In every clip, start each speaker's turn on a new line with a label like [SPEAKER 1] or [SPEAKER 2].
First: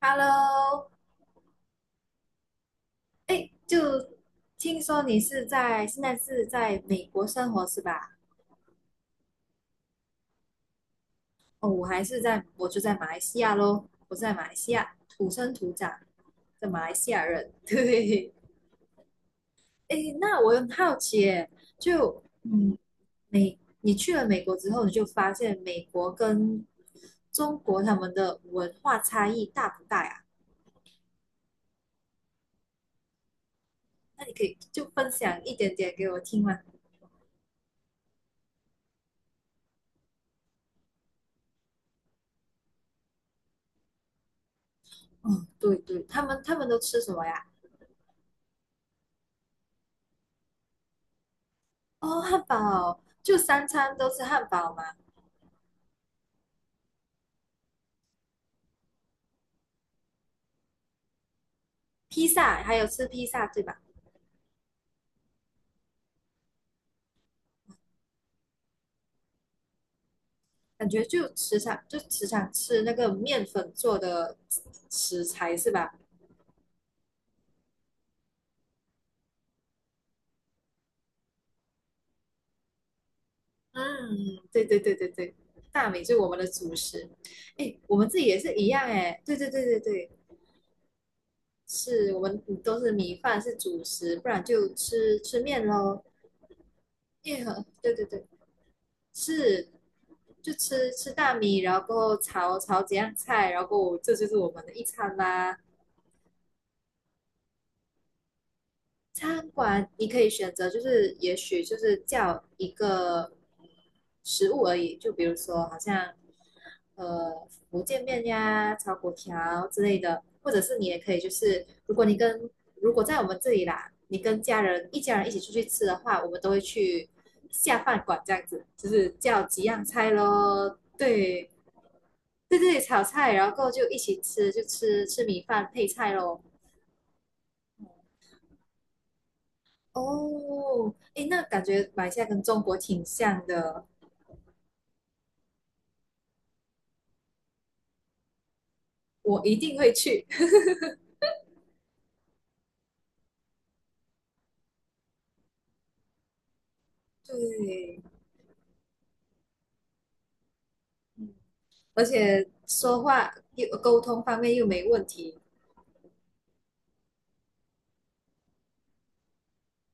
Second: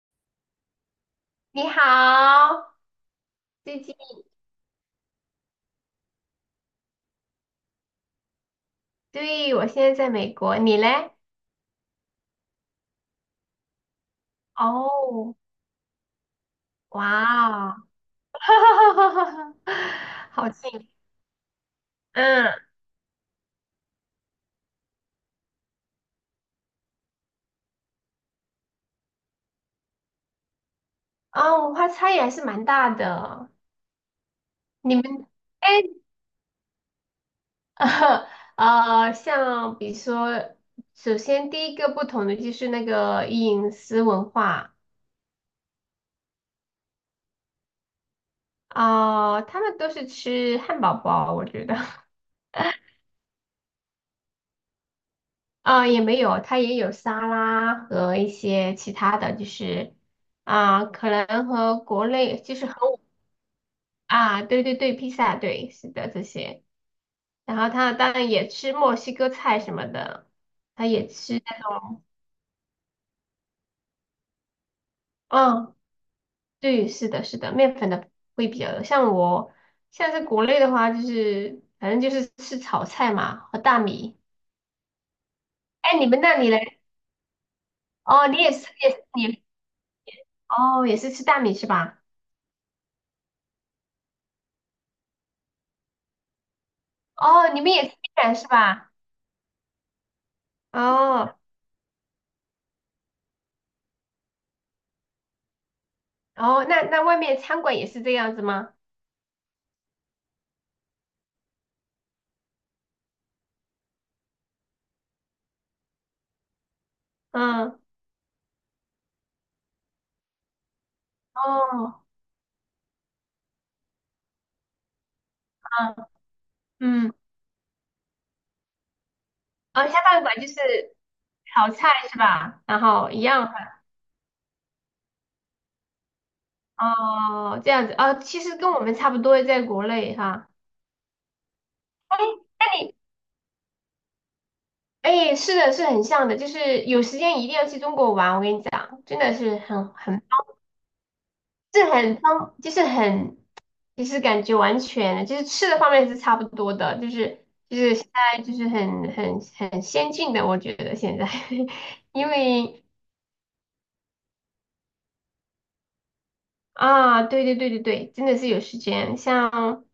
[SPEAKER 1] Hello，
[SPEAKER 2] 你好，
[SPEAKER 1] 哎，
[SPEAKER 2] 最近，
[SPEAKER 1] 就听说你现在是在美国生活是吧？
[SPEAKER 2] 对，我现在在美国，你嘞？
[SPEAKER 1] 哦，我就在马来西亚咯，我是在马来西亚土
[SPEAKER 2] 哦，
[SPEAKER 1] 生土长的马来西亚人。
[SPEAKER 2] 哇哦，
[SPEAKER 1] 对，哎，那
[SPEAKER 2] 好
[SPEAKER 1] 我很
[SPEAKER 2] 近，
[SPEAKER 1] 好奇耶，就
[SPEAKER 2] 嗯，
[SPEAKER 1] 嗯，你去了美国之后，你就发现美国跟中国他们的文化差异大不大呀？
[SPEAKER 2] 啊，文化差异还是蛮大的。
[SPEAKER 1] 那你可以就
[SPEAKER 2] 你们，
[SPEAKER 1] 分享一
[SPEAKER 2] 哎，
[SPEAKER 1] 点点给我听吗？
[SPEAKER 2] 像比如说，首先第一个不同的就是那个饮食文化，
[SPEAKER 1] 嗯，对对，他们都吃什么呀？
[SPEAKER 2] 啊、他们都是吃汉堡包，我觉得。
[SPEAKER 1] 哦，汉堡就三餐都吃汉堡嘛，
[SPEAKER 2] 啊、也没有，它也有沙拉和一些其他的，就是啊、可能和国
[SPEAKER 1] 披
[SPEAKER 2] 内就
[SPEAKER 1] 萨
[SPEAKER 2] 是
[SPEAKER 1] 还有
[SPEAKER 2] 和我
[SPEAKER 1] 吃披萨对吧？
[SPEAKER 2] 啊，对对对，披萨，对，是的，这些。然后他当然也吃墨西哥菜什么的，他
[SPEAKER 1] 感觉
[SPEAKER 2] 也
[SPEAKER 1] 就
[SPEAKER 2] 吃，
[SPEAKER 1] 时常就时常吃那个面粉做的食材是
[SPEAKER 2] 嗯，
[SPEAKER 1] 吧？
[SPEAKER 2] 对，是的，是的，面粉的会比较多。像我，像是国内的话，就是反正就是吃炒菜嘛和大米。
[SPEAKER 1] 嗯，对对对对对，大
[SPEAKER 2] 哎，
[SPEAKER 1] 米
[SPEAKER 2] 你
[SPEAKER 1] 就是
[SPEAKER 2] 们
[SPEAKER 1] 我
[SPEAKER 2] 那
[SPEAKER 1] 们的
[SPEAKER 2] 里
[SPEAKER 1] 主
[SPEAKER 2] 嘞？
[SPEAKER 1] 食。哎，我们自己
[SPEAKER 2] 哦，
[SPEAKER 1] 也
[SPEAKER 2] 你也
[SPEAKER 1] 是
[SPEAKER 2] 是，
[SPEAKER 1] 一样
[SPEAKER 2] 也是
[SPEAKER 1] 哎，对
[SPEAKER 2] 你，
[SPEAKER 1] 对对对对，
[SPEAKER 2] 哦，也是吃大米是吧？
[SPEAKER 1] 是我们都是米饭是主食，不然就吃吃面喽。耶，
[SPEAKER 2] 哦，你们也
[SPEAKER 1] 对
[SPEAKER 2] 是
[SPEAKER 1] 对对，
[SPEAKER 2] 面是吧？
[SPEAKER 1] 是就吃吃大
[SPEAKER 2] 哦
[SPEAKER 1] 米，然后过后炒炒几样菜，然后过后这就是我们的一餐啦。
[SPEAKER 2] 哦，那外面餐馆也是这样子吗？
[SPEAKER 1] 餐馆你可以选择，就是也许就是叫一个食物而已，就比如说好像
[SPEAKER 2] 嗯，
[SPEAKER 1] 福建面呀、炒粿条之类的，或者是你也可以就是
[SPEAKER 2] 哦，
[SPEAKER 1] 如果在我们这里啦，你跟一家人一起出去吃的
[SPEAKER 2] 嗯
[SPEAKER 1] 话，我们都会去
[SPEAKER 2] 嗯，
[SPEAKER 1] 下饭馆这样子，就是叫几样
[SPEAKER 2] 哦，下
[SPEAKER 1] 菜
[SPEAKER 2] 饭馆就是
[SPEAKER 1] 咯，对
[SPEAKER 2] 炒菜是
[SPEAKER 1] 对对，在
[SPEAKER 2] 吧？
[SPEAKER 1] 这里
[SPEAKER 2] 然
[SPEAKER 1] 炒
[SPEAKER 2] 后一
[SPEAKER 1] 菜，然
[SPEAKER 2] 样，
[SPEAKER 1] 后过后就一起吃，就吃吃米饭配菜咯。
[SPEAKER 2] 哦，这样子，哦，其实跟我们差不多，在国内哈。
[SPEAKER 1] 哦，诶，那感觉马来
[SPEAKER 2] 哎，
[SPEAKER 1] 西亚跟中
[SPEAKER 2] 那
[SPEAKER 1] 国
[SPEAKER 2] 你，
[SPEAKER 1] 挺像的，
[SPEAKER 2] 哎，是的，是很像的，就是有时间一定要去中国玩，我跟你讲，真的
[SPEAKER 1] 我
[SPEAKER 2] 是
[SPEAKER 1] 一定
[SPEAKER 2] 很
[SPEAKER 1] 会
[SPEAKER 2] 很，
[SPEAKER 1] 去。
[SPEAKER 2] 是很方，就是很其实感觉完全就是吃的方面是差不多的，就是
[SPEAKER 1] 对，
[SPEAKER 2] 现在就是很先进的，我觉得现在，
[SPEAKER 1] 嗯，而
[SPEAKER 2] 因
[SPEAKER 1] 且
[SPEAKER 2] 为
[SPEAKER 1] 说话又沟通方面又没问题，
[SPEAKER 2] 啊，对对对对对，真的是有时间，像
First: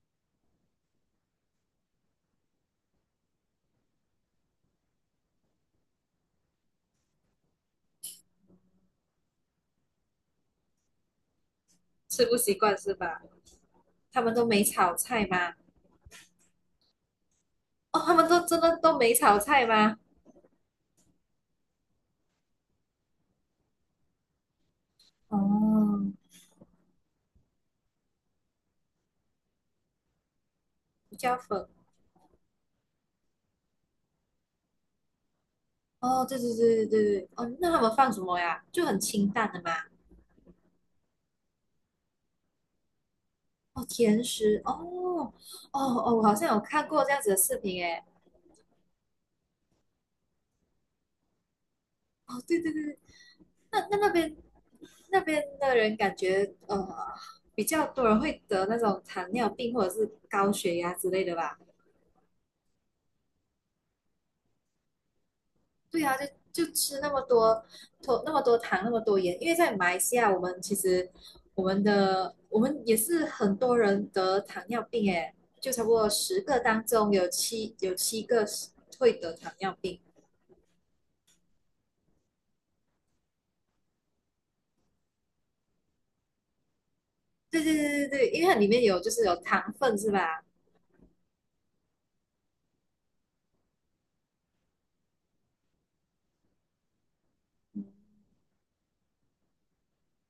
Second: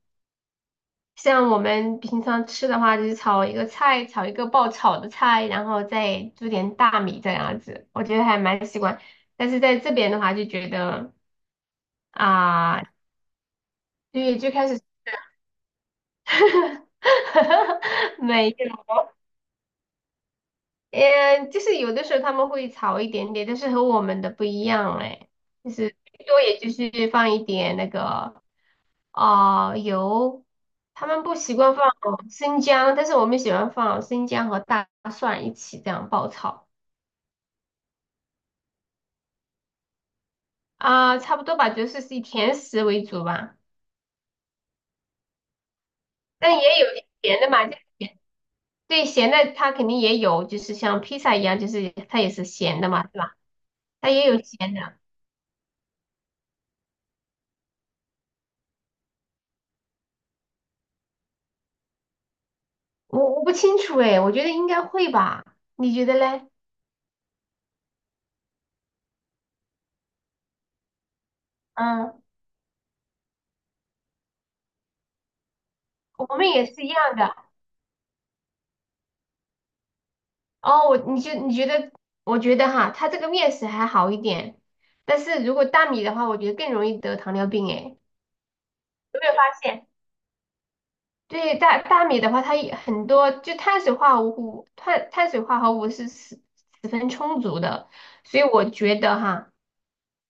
[SPEAKER 2] 我们平常吃的话，就是炒一个菜，炒一个爆炒的菜，然后再煮点大米这样子，我觉得还蛮习惯。但是在这边的话，就觉得
[SPEAKER 1] 吃不习惯
[SPEAKER 2] 啊，
[SPEAKER 1] 是吧？他们
[SPEAKER 2] 对，
[SPEAKER 1] 都
[SPEAKER 2] 就
[SPEAKER 1] 没
[SPEAKER 2] 开始
[SPEAKER 1] 炒菜吗？哦，他 们都
[SPEAKER 2] 没
[SPEAKER 1] 真的
[SPEAKER 2] 有。
[SPEAKER 1] 都没炒菜吗？
[SPEAKER 2] 嗯，就是有的时候他们会炒一点点，但是和我们的不一样哎，就是
[SPEAKER 1] 哦，
[SPEAKER 2] 最多也就是放一点那个啊、油，他
[SPEAKER 1] 胡
[SPEAKER 2] 们不
[SPEAKER 1] 椒
[SPEAKER 2] 习
[SPEAKER 1] 粉。
[SPEAKER 2] 惯放生姜，但是我们喜欢放生姜和大蒜一起这样
[SPEAKER 1] 哦，
[SPEAKER 2] 爆
[SPEAKER 1] 对对
[SPEAKER 2] 炒
[SPEAKER 1] 对对对对，哦，那他们放什么呀？就很清淡的嘛。
[SPEAKER 2] 啊、差不多吧，就是是以甜食为主吧，
[SPEAKER 1] 哦，甜食。哦，哦哦，我好像
[SPEAKER 2] 但
[SPEAKER 1] 有
[SPEAKER 2] 也
[SPEAKER 1] 看
[SPEAKER 2] 有
[SPEAKER 1] 过这样子的
[SPEAKER 2] 咸的
[SPEAKER 1] 视
[SPEAKER 2] 嘛，就是
[SPEAKER 1] 频诶。
[SPEAKER 2] 咸对咸的它肯定也有，就是像披萨一样，就是它也
[SPEAKER 1] 哦，
[SPEAKER 2] 是
[SPEAKER 1] 对对
[SPEAKER 2] 咸的
[SPEAKER 1] 对，
[SPEAKER 2] 嘛，是吧？
[SPEAKER 1] 那那那
[SPEAKER 2] 它也
[SPEAKER 1] 边
[SPEAKER 2] 有咸的，
[SPEAKER 1] 那边的人感觉比较多人会得那种糖尿病或者是高血压之类的吧？
[SPEAKER 2] 我不清楚哎，我觉得应该会吧，你
[SPEAKER 1] 对
[SPEAKER 2] 觉得
[SPEAKER 1] 啊，
[SPEAKER 2] 嘞？
[SPEAKER 1] 就吃那么多糖那么多盐，因为在马来西亚我们其实我们
[SPEAKER 2] 嗯，
[SPEAKER 1] 的我们也是很多人得糖尿病诶，就差不多
[SPEAKER 2] 我
[SPEAKER 1] 十
[SPEAKER 2] 们
[SPEAKER 1] 个
[SPEAKER 2] 也是
[SPEAKER 1] 当
[SPEAKER 2] 一样
[SPEAKER 1] 中有
[SPEAKER 2] 的。
[SPEAKER 1] 七有七个是会得糖尿病。
[SPEAKER 2] 哦，我你就你觉得，我觉得哈，它这个面食还好一点，但是如果大米的话，我觉得更容易得糖尿
[SPEAKER 1] 对
[SPEAKER 2] 病。
[SPEAKER 1] 对
[SPEAKER 2] 哎，有
[SPEAKER 1] 对对对，因为它里面有就
[SPEAKER 2] 没
[SPEAKER 1] 是有
[SPEAKER 2] 有发
[SPEAKER 1] 糖
[SPEAKER 2] 现？
[SPEAKER 1] 分是吧？
[SPEAKER 2] 对，大米的话，它也很多就碳水化合物，碳水化合物是十分充足的，所以我觉得哈，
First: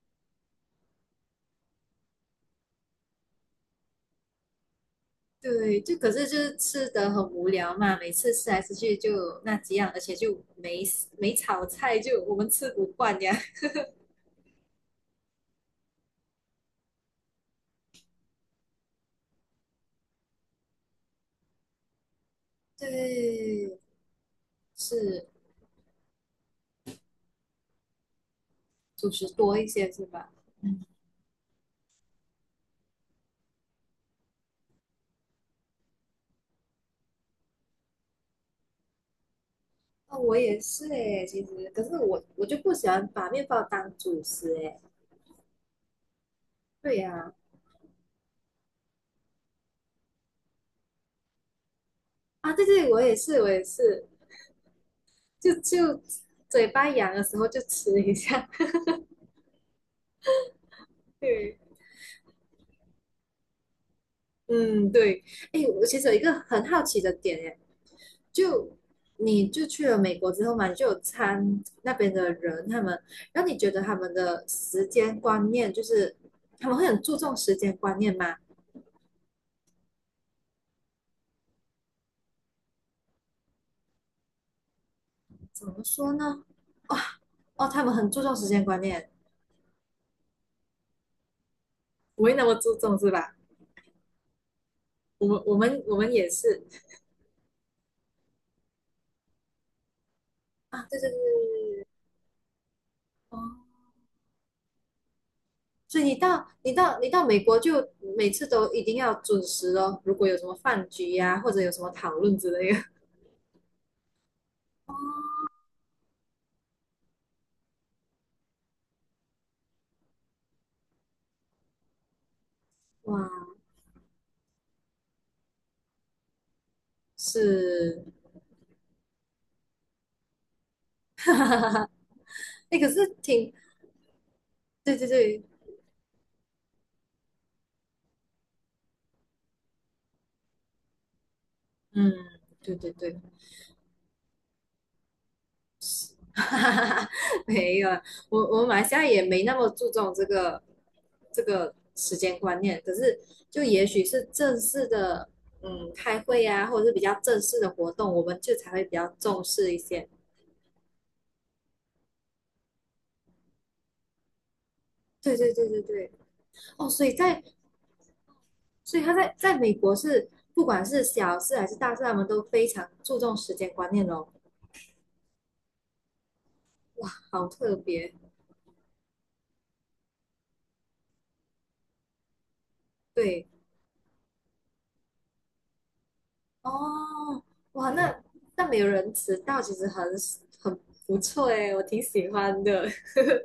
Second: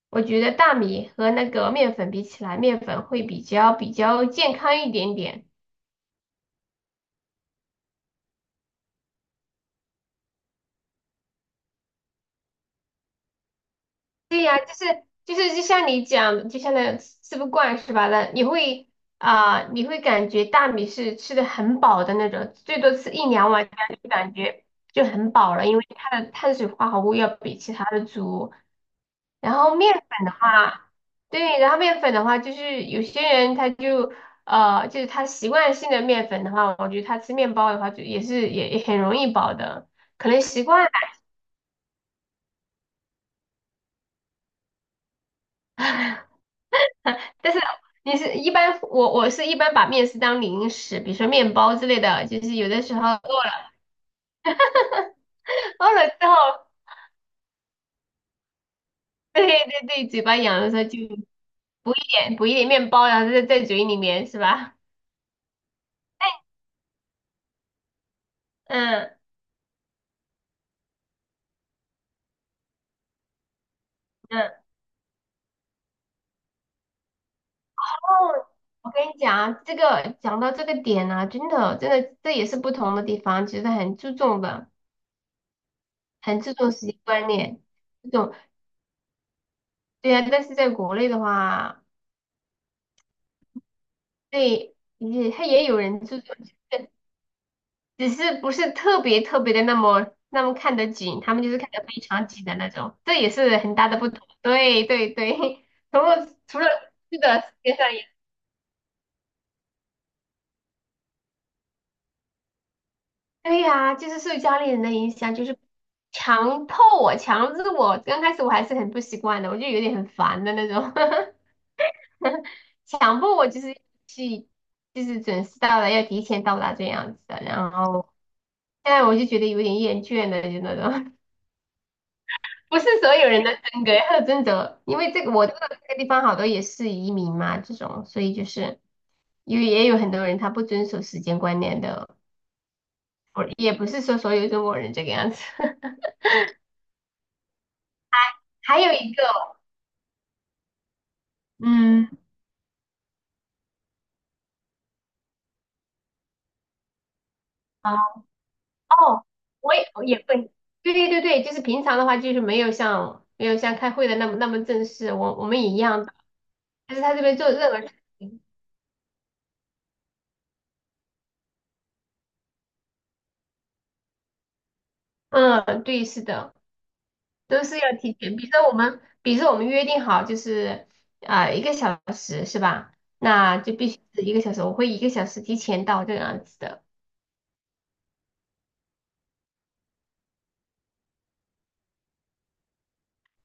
[SPEAKER 2] 我觉得大米和那个面粉比起来，面粉会比较健康一点点。
[SPEAKER 1] 对，就可是就是吃的很无聊嘛，每次吃来吃去就那几样，而且就没炒菜，就我们吃不惯呀。
[SPEAKER 2] 对呀，就是就像你讲的，就像那吃不惯是吧？那你会啊、你会感觉大米是吃的很饱的那种，最多吃一两碗，这
[SPEAKER 1] 对，
[SPEAKER 2] 样就感觉就
[SPEAKER 1] 是
[SPEAKER 2] 很饱了，因为它的碳水化合物要比其他的足。
[SPEAKER 1] 主食
[SPEAKER 2] 然
[SPEAKER 1] 多一
[SPEAKER 2] 后
[SPEAKER 1] 些
[SPEAKER 2] 面
[SPEAKER 1] 是
[SPEAKER 2] 粉
[SPEAKER 1] 吧？
[SPEAKER 2] 的
[SPEAKER 1] 嗯，
[SPEAKER 2] 话，对，然后面粉的话，就是有些人他就就是他习惯性的面粉的话，我觉得他吃面包的话，就也是也很容易饱的，
[SPEAKER 1] 那
[SPEAKER 2] 可
[SPEAKER 1] 我
[SPEAKER 2] 能
[SPEAKER 1] 也
[SPEAKER 2] 习
[SPEAKER 1] 是
[SPEAKER 2] 惯。
[SPEAKER 1] 诶，其实可是我就不喜欢把面包当主食诶。对呀、
[SPEAKER 2] 但是你是一般，我是一般把面食当零食，比如说面包之类的，就
[SPEAKER 1] 啊
[SPEAKER 2] 是
[SPEAKER 1] 对
[SPEAKER 2] 有的
[SPEAKER 1] 对，
[SPEAKER 2] 时
[SPEAKER 1] 我
[SPEAKER 2] 候
[SPEAKER 1] 也
[SPEAKER 2] 饿
[SPEAKER 1] 是我也是，就
[SPEAKER 2] 饿
[SPEAKER 1] 就
[SPEAKER 2] 了之后，
[SPEAKER 1] 嘴巴痒的时候就吃一下。
[SPEAKER 2] 对对对，嘴巴痒的时候就
[SPEAKER 1] 对，
[SPEAKER 2] 补一点补一点面包，然后在嘴里面是吧？
[SPEAKER 1] 嗯对，哎我其实有一个很好奇的点诶，就
[SPEAKER 2] 嗯
[SPEAKER 1] 你就去了美国之后嘛，你就那边的人，他们让你觉得他们的
[SPEAKER 2] 嗯。
[SPEAKER 1] 时间观念就是他们会很注重时间观念吗？
[SPEAKER 2] 哦，我跟你讲啊，这个讲到这个点呢、真的真的这也是不同的地方，其实很注重的，
[SPEAKER 1] 怎么说
[SPEAKER 2] 很
[SPEAKER 1] 呢？
[SPEAKER 2] 注重时
[SPEAKER 1] 哦
[SPEAKER 2] 间观念，
[SPEAKER 1] 哦，他们
[SPEAKER 2] 这
[SPEAKER 1] 很注
[SPEAKER 2] 种
[SPEAKER 1] 重时间观念，
[SPEAKER 2] 对啊，但是在国内的话，
[SPEAKER 1] 不会那么注重是吧？
[SPEAKER 2] 对
[SPEAKER 1] 我
[SPEAKER 2] 也
[SPEAKER 1] 们
[SPEAKER 2] 他
[SPEAKER 1] 我
[SPEAKER 2] 也有
[SPEAKER 1] 们我
[SPEAKER 2] 人
[SPEAKER 1] 们
[SPEAKER 2] 注
[SPEAKER 1] 也
[SPEAKER 2] 重。
[SPEAKER 1] 是
[SPEAKER 2] 只是不是特别特别的那么那么看
[SPEAKER 1] 啊，
[SPEAKER 2] 得
[SPEAKER 1] 对对对对
[SPEAKER 2] 紧，他们就是看得
[SPEAKER 1] 对对，
[SPEAKER 2] 非常紧的那种，这也
[SPEAKER 1] 哦，
[SPEAKER 2] 是很大的不同。对对对，除
[SPEAKER 1] 所以你
[SPEAKER 2] 了
[SPEAKER 1] 到
[SPEAKER 2] 除了
[SPEAKER 1] 你到你
[SPEAKER 2] 吃
[SPEAKER 1] 到美
[SPEAKER 2] 的时
[SPEAKER 1] 国就
[SPEAKER 2] 间上也，
[SPEAKER 1] 每次都一定要准时哦，如果有什么饭局呀、或者有什么讨论之类的，
[SPEAKER 2] 对呀、就是受家里人的影响，就是强迫我、强制我。刚开始我还是很不习惯的，我就有点很烦的那种，强
[SPEAKER 1] 哇，
[SPEAKER 2] 迫我就是去就是准时到了，要提前到达这样子的。然
[SPEAKER 1] 是，
[SPEAKER 2] 后现在我就觉得有点厌倦了，就那种。
[SPEAKER 1] 哎，
[SPEAKER 2] 不是
[SPEAKER 1] 可是
[SPEAKER 2] 所有人
[SPEAKER 1] 挺
[SPEAKER 2] 的真格要真的，
[SPEAKER 1] 对
[SPEAKER 2] 因
[SPEAKER 1] 对
[SPEAKER 2] 为这个
[SPEAKER 1] 对，
[SPEAKER 2] 我这个地方好多也是移民嘛，这种，所以就是因为也有很多人他不遵守时间观念的，
[SPEAKER 1] 嗯，对对对，
[SPEAKER 2] 我也不是说所有中国人这个样子。
[SPEAKER 1] 没有，我马
[SPEAKER 2] 还
[SPEAKER 1] 来
[SPEAKER 2] 有
[SPEAKER 1] 西亚
[SPEAKER 2] 一
[SPEAKER 1] 也
[SPEAKER 2] 个，
[SPEAKER 1] 没那么注重这个
[SPEAKER 2] 嗯，
[SPEAKER 1] 时间观念，可是就也许是正式的，嗯，开会啊，或者是比较正式的活
[SPEAKER 2] 啊，
[SPEAKER 1] 动，我们就才会比较
[SPEAKER 2] 哦，
[SPEAKER 1] 重
[SPEAKER 2] 我
[SPEAKER 1] 视一
[SPEAKER 2] 也我
[SPEAKER 1] 些。
[SPEAKER 2] 也会，对对对对，就是平常的话就是没有像开会的那么那么正式，我
[SPEAKER 1] 对
[SPEAKER 2] 我
[SPEAKER 1] 对
[SPEAKER 2] 们
[SPEAKER 1] 对
[SPEAKER 2] 也一
[SPEAKER 1] 对
[SPEAKER 2] 样
[SPEAKER 1] 对，
[SPEAKER 2] 的，
[SPEAKER 1] 哦，
[SPEAKER 2] 但是
[SPEAKER 1] 所以
[SPEAKER 2] 他这边
[SPEAKER 1] 在
[SPEAKER 2] 做任何事情，
[SPEAKER 1] 所以他在在美国是不管是小事还是大事，他们都非常注重时间观念哦，
[SPEAKER 2] 嗯，对，是的。
[SPEAKER 1] 好
[SPEAKER 2] 都
[SPEAKER 1] 特
[SPEAKER 2] 是要
[SPEAKER 1] 别。
[SPEAKER 2] 提前。比如说我们，比如说我们约定好就是啊、一个小时是吧？
[SPEAKER 1] 对，
[SPEAKER 2] 那就必须是一个小时，我会一个小时提前到这样子的。
[SPEAKER 1] 哦，哇，那没有人迟到，其实很不错诶，我挺喜欢的。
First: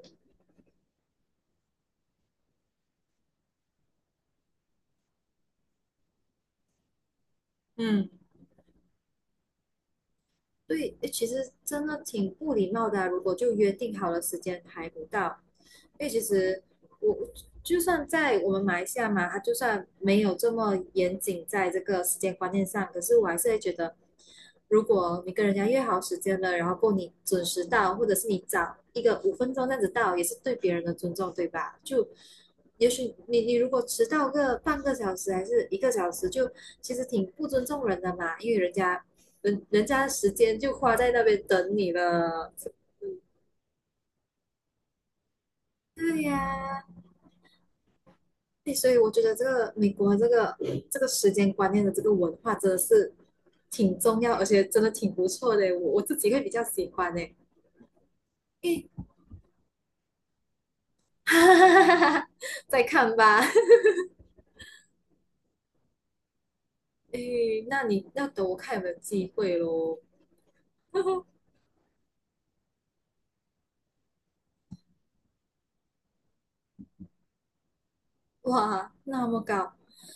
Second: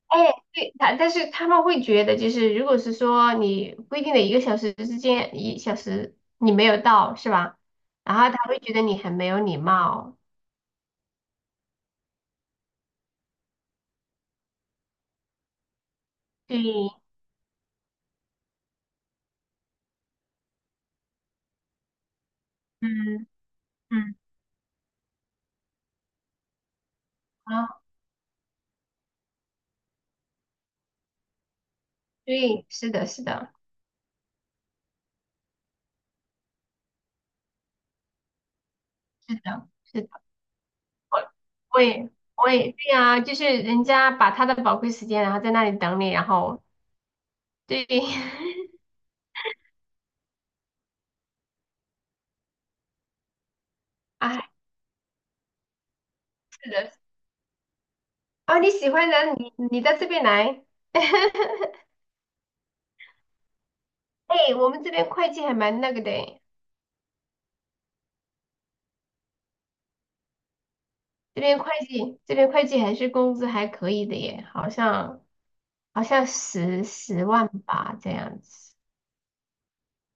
[SPEAKER 2] 哎，对，但是他们会觉得，就是如果是说你规定的一个小时之间，一小时你没有到是吧？
[SPEAKER 1] 嗯。
[SPEAKER 2] 然后他会觉得你很没有礼貌。
[SPEAKER 1] 对，诶其实真的挺不礼貌的啊如果就约定好了时间排不到，因为其实
[SPEAKER 2] 对，
[SPEAKER 1] 我就算在我们马来西亚嘛，它就算没有这么严谨在这个时间观念上，可是我
[SPEAKER 2] 嗯
[SPEAKER 1] 还是会觉得，
[SPEAKER 2] 嗯，
[SPEAKER 1] 如果你跟人家约好时间了，然后够你准时
[SPEAKER 2] 啊，
[SPEAKER 1] 到，或者是你早一个5分钟这样子到，也是对别人的尊重，对吧？就
[SPEAKER 2] 对，
[SPEAKER 1] 也
[SPEAKER 2] 是的，
[SPEAKER 1] 许
[SPEAKER 2] 是
[SPEAKER 1] 你
[SPEAKER 2] 的，
[SPEAKER 1] 你如果迟到个半个小时还是1个小时，就其实挺不尊重人的嘛，因为人家
[SPEAKER 2] 是
[SPEAKER 1] 人
[SPEAKER 2] 的。
[SPEAKER 1] 人
[SPEAKER 2] 是
[SPEAKER 1] 家
[SPEAKER 2] 的
[SPEAKER 1] 时间就花在那
[SPEAKER 2] 我
[SPEAKER 1] 边等
[SPEAKER 2] 我
[SPEAKER 1] 你
[SPEAKER 2] 也我
[SPEAKER 1] 了。
[SPEAKER 2] 也对呀，就是人家把他的宝贵时间，然后在那里等你，
[SPEAKER 1] 对
[SPEAKER 2] 然后
[SPEAKER 1] 呀、
[SPEAKER 2] 对，
[SPEAKER 1] 啊所以我觉得这个美国这个时间观念的这个文化真的是挺重要，而
[SPEAKER 2] 哎，
[SPEAKER 1] 且真的挺不错的。我自己会比较
[SPEAKER 2] 是
[SPEAKER 1] 喜
[SPEAKER 2] 的，
[SPEAKER 1] 欢诶，
[SPEAKER 2] 啊，你
[SPEAKER 1] 哎，
[SPEAKER 2] 喜欢的，你到这边来，
[SPEAKER 1] 哈哈 哈哈哈，再看吧。
[SPEAKER 2] 哎，我们这边会计还蛮那个的诶
[SPEAKER 1] 哎，那你要等我看有没有机会喽。
[SPEAKER 2] 这边会计还是工资还可以的耶，好像十万吧这样 子，
[SPEAKER 1] 哇，那么高，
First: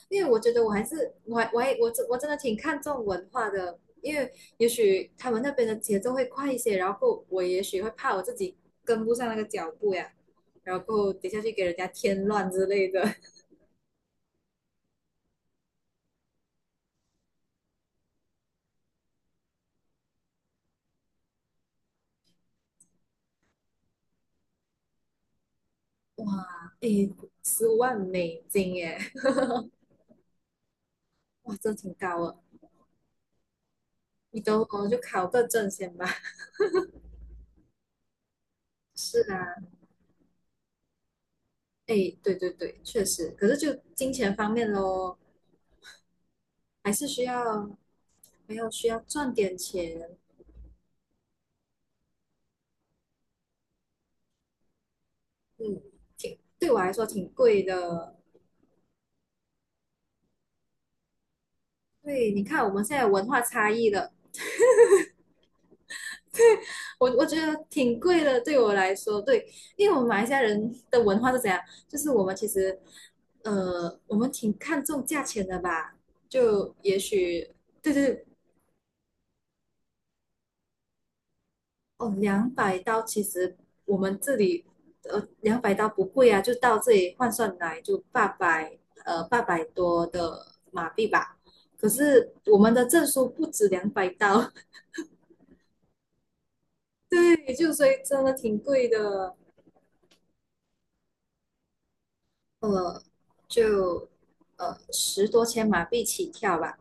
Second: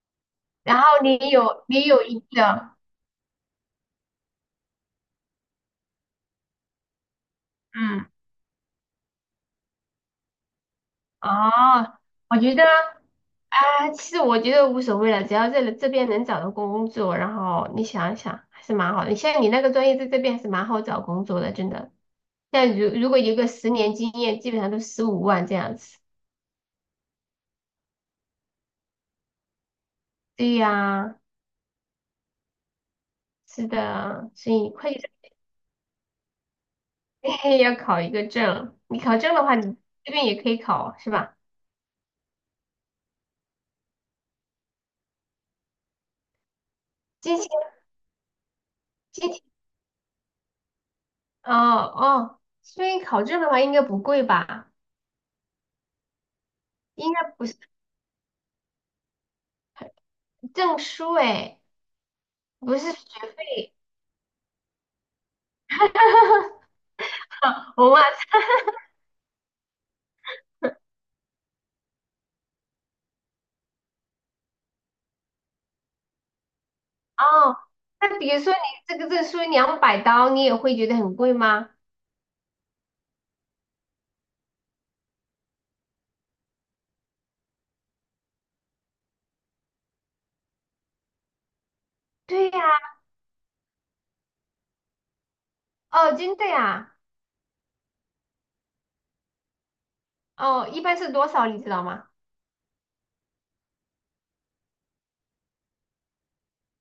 [SPEAKER 1] 因为我觉得我
[SPEAKER 2] 然
[SPEAKER 1] 还
[SPEAKER 2] 后
[SPEAKER 1] 是
[SPEAKER 2] 你
[SPEAKER 1] 我还我
[SPEAKER 2] 有
[SPEAKER 1] 还
[SPEAKER 2] 你
[SPEAKER 1] 我
[SPEAKER 2] 有
[SPEAKER 1] 真我
[SPEAKER 2] 一
[SPEAKER 1] 真的挺
[SPEAKER 2] 个，
[SPEAKER 1] 看重文化的，因为也许他们那边的节奏会快一些，然后我也许会
[SPEAKER 2] 嗯，
[SPEAKER 1] 怕我自己跟不上那个脚步呀，然后等下去给人家
[SPEAKER 2] 哦，
[SPEAKER 1] 添
[SPEAKER 2] 我
[SPEAKER 1] 乱
[SPEAKER 2] 觉得。
[SPEAKER 1] 之类的。
[SPEAKER 2] 啊，其实我觉得无所谓了，只要这边能找到工作，然后你想一想，还是蛮好的。你像你那个专业在这边还是蛮好找工作的，真的。像如果有个10年经验，基本上都15万这样子。
[SPEAKER 1] 哇，诶，15万美金耶，
[SPEAKER 2] 对呀，
[SPEAKER 1] 哇，这挺高了。
[SPEAKER 2] 是的，
[SPEAKER 1] 你
[SPEAKER 2] 所
[SPEAKER 1] 等
[SPEAKER 2] 以
[SPEAKER 1] 我
[SPEAKER 2] 会
[SPEAKER 1] 就 考个证先吧。
[SPEAKER 2] 计要考一个证。你考
[SPEAKER 1] 是
[SPEAKER 2] 证的话，
[SPEAKER 1] 啊，
[SPEAKER 2] 你这边也可以考，是吧？
[SPEAKER 1] 诶，对对对，确实，可是就金钱方面咯，还是需
[SPEAKER 2] 今天
[SPEAKER 1] 要还要需要
[SPEAKER 2] 今
[SPEAKER 1] 赚
[SPEAKER 2] 天
[SPEAKER 1] 点钱，
[SPEAKER 2] 哦哦，所以考证的话应该不贵吧？
[SPEAKER 1] 嗯，对我来说
[SPEAKER 2] 应该
[SPEAKER 1] 挺
[SPEAKER 2] 不是
[SPEAKER 1] 贵的。
[SPEAKER 2] 证书诶，
[SPEAKER 1] 对，你看我
[SPEAKER 2] 不是
[SPEAKER 1] 们现在文
[SPEAKER 2] 学
[SPEAKER 1] 化差
[SPEAKER 2] 费。
[SPEAKER 1] 异了，我觉得
[SPEAKER 2] 我
[SPEAKER 1] 挺
[SPEAKER 2] 们
[SPEAKER 1] 贵的，对我来说，对，因为我们马来西亚人的文化是怎样？就是我们其实，我们挺看重价钱的吧？就也许，
[SPEAKER 2] 哦，
[SPEAKER 1] 对对
[SPEAKER 2] 那
[SPEAKER 1] 对，
[SPEAKER 2] 比如说你这个证书$200，你也会觉得很贵吗？
[SPEAKER 1] 哦，两百刀，其实我们这里，两百刀不贵啊，就到这里换算来就八百，800多的马币吧。可是
[SPEAKER 2] 对
[SPEAKER 1] 我
[SPEAKER 2] 呀，
[SPEAKER 1] 们的证书不止两百刀，
[SPEAKER 2] 哦，真的呀，
[SPEAKER 1] 对，就所以真的挺贵的，
[SPEAKER 2] 哦，一般是多少你知道吗？
[SPEAKER 1] 呃，就10多千马币起跳吧。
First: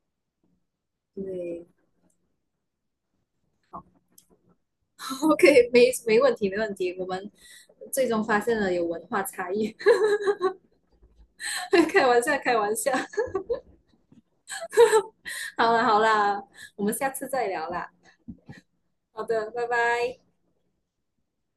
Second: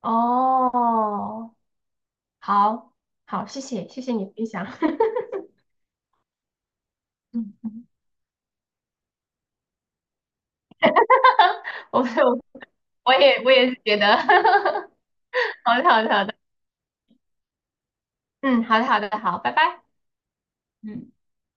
[SPEAKER 2] 哦，
[SPEAKER 1] 对
[SPEAKER 2] 好，好，谢谢，谢谢你分享。
[SPEAKER 1] ，OK，没问题，没问题。我们
[SPEAKER 2] 嗯
[SPEAKER 1] 最终发现了有文化差异，开玩笑，开
[SPEAKER 2] 我
[SPEAKER 1] 玩笑。
[SPEAKER 2] 我也是觉得，
[SPEAKER 1] 好
[SPEAKER 2] 好
[SPEAKER 1] 啦
[SPEAKER 2] 的
[SPEAKER 1] 好
[SPEAKER 2] 好的好的，
[SPEAKER 1] 啦，我们下次再聊啦。
[SPEAKER 2] 嗯，好的好的
[SPEAKER 1] 好
[SPEAKER 2] 好，
[SPEAKER 1] 的，
[SPEAKER 2] 拜
[SPEAKER 1] 拜
[SPEAKER 2] 拜。
[SPEAKER 1] 拜。
[SPEAKER 2] 嗯。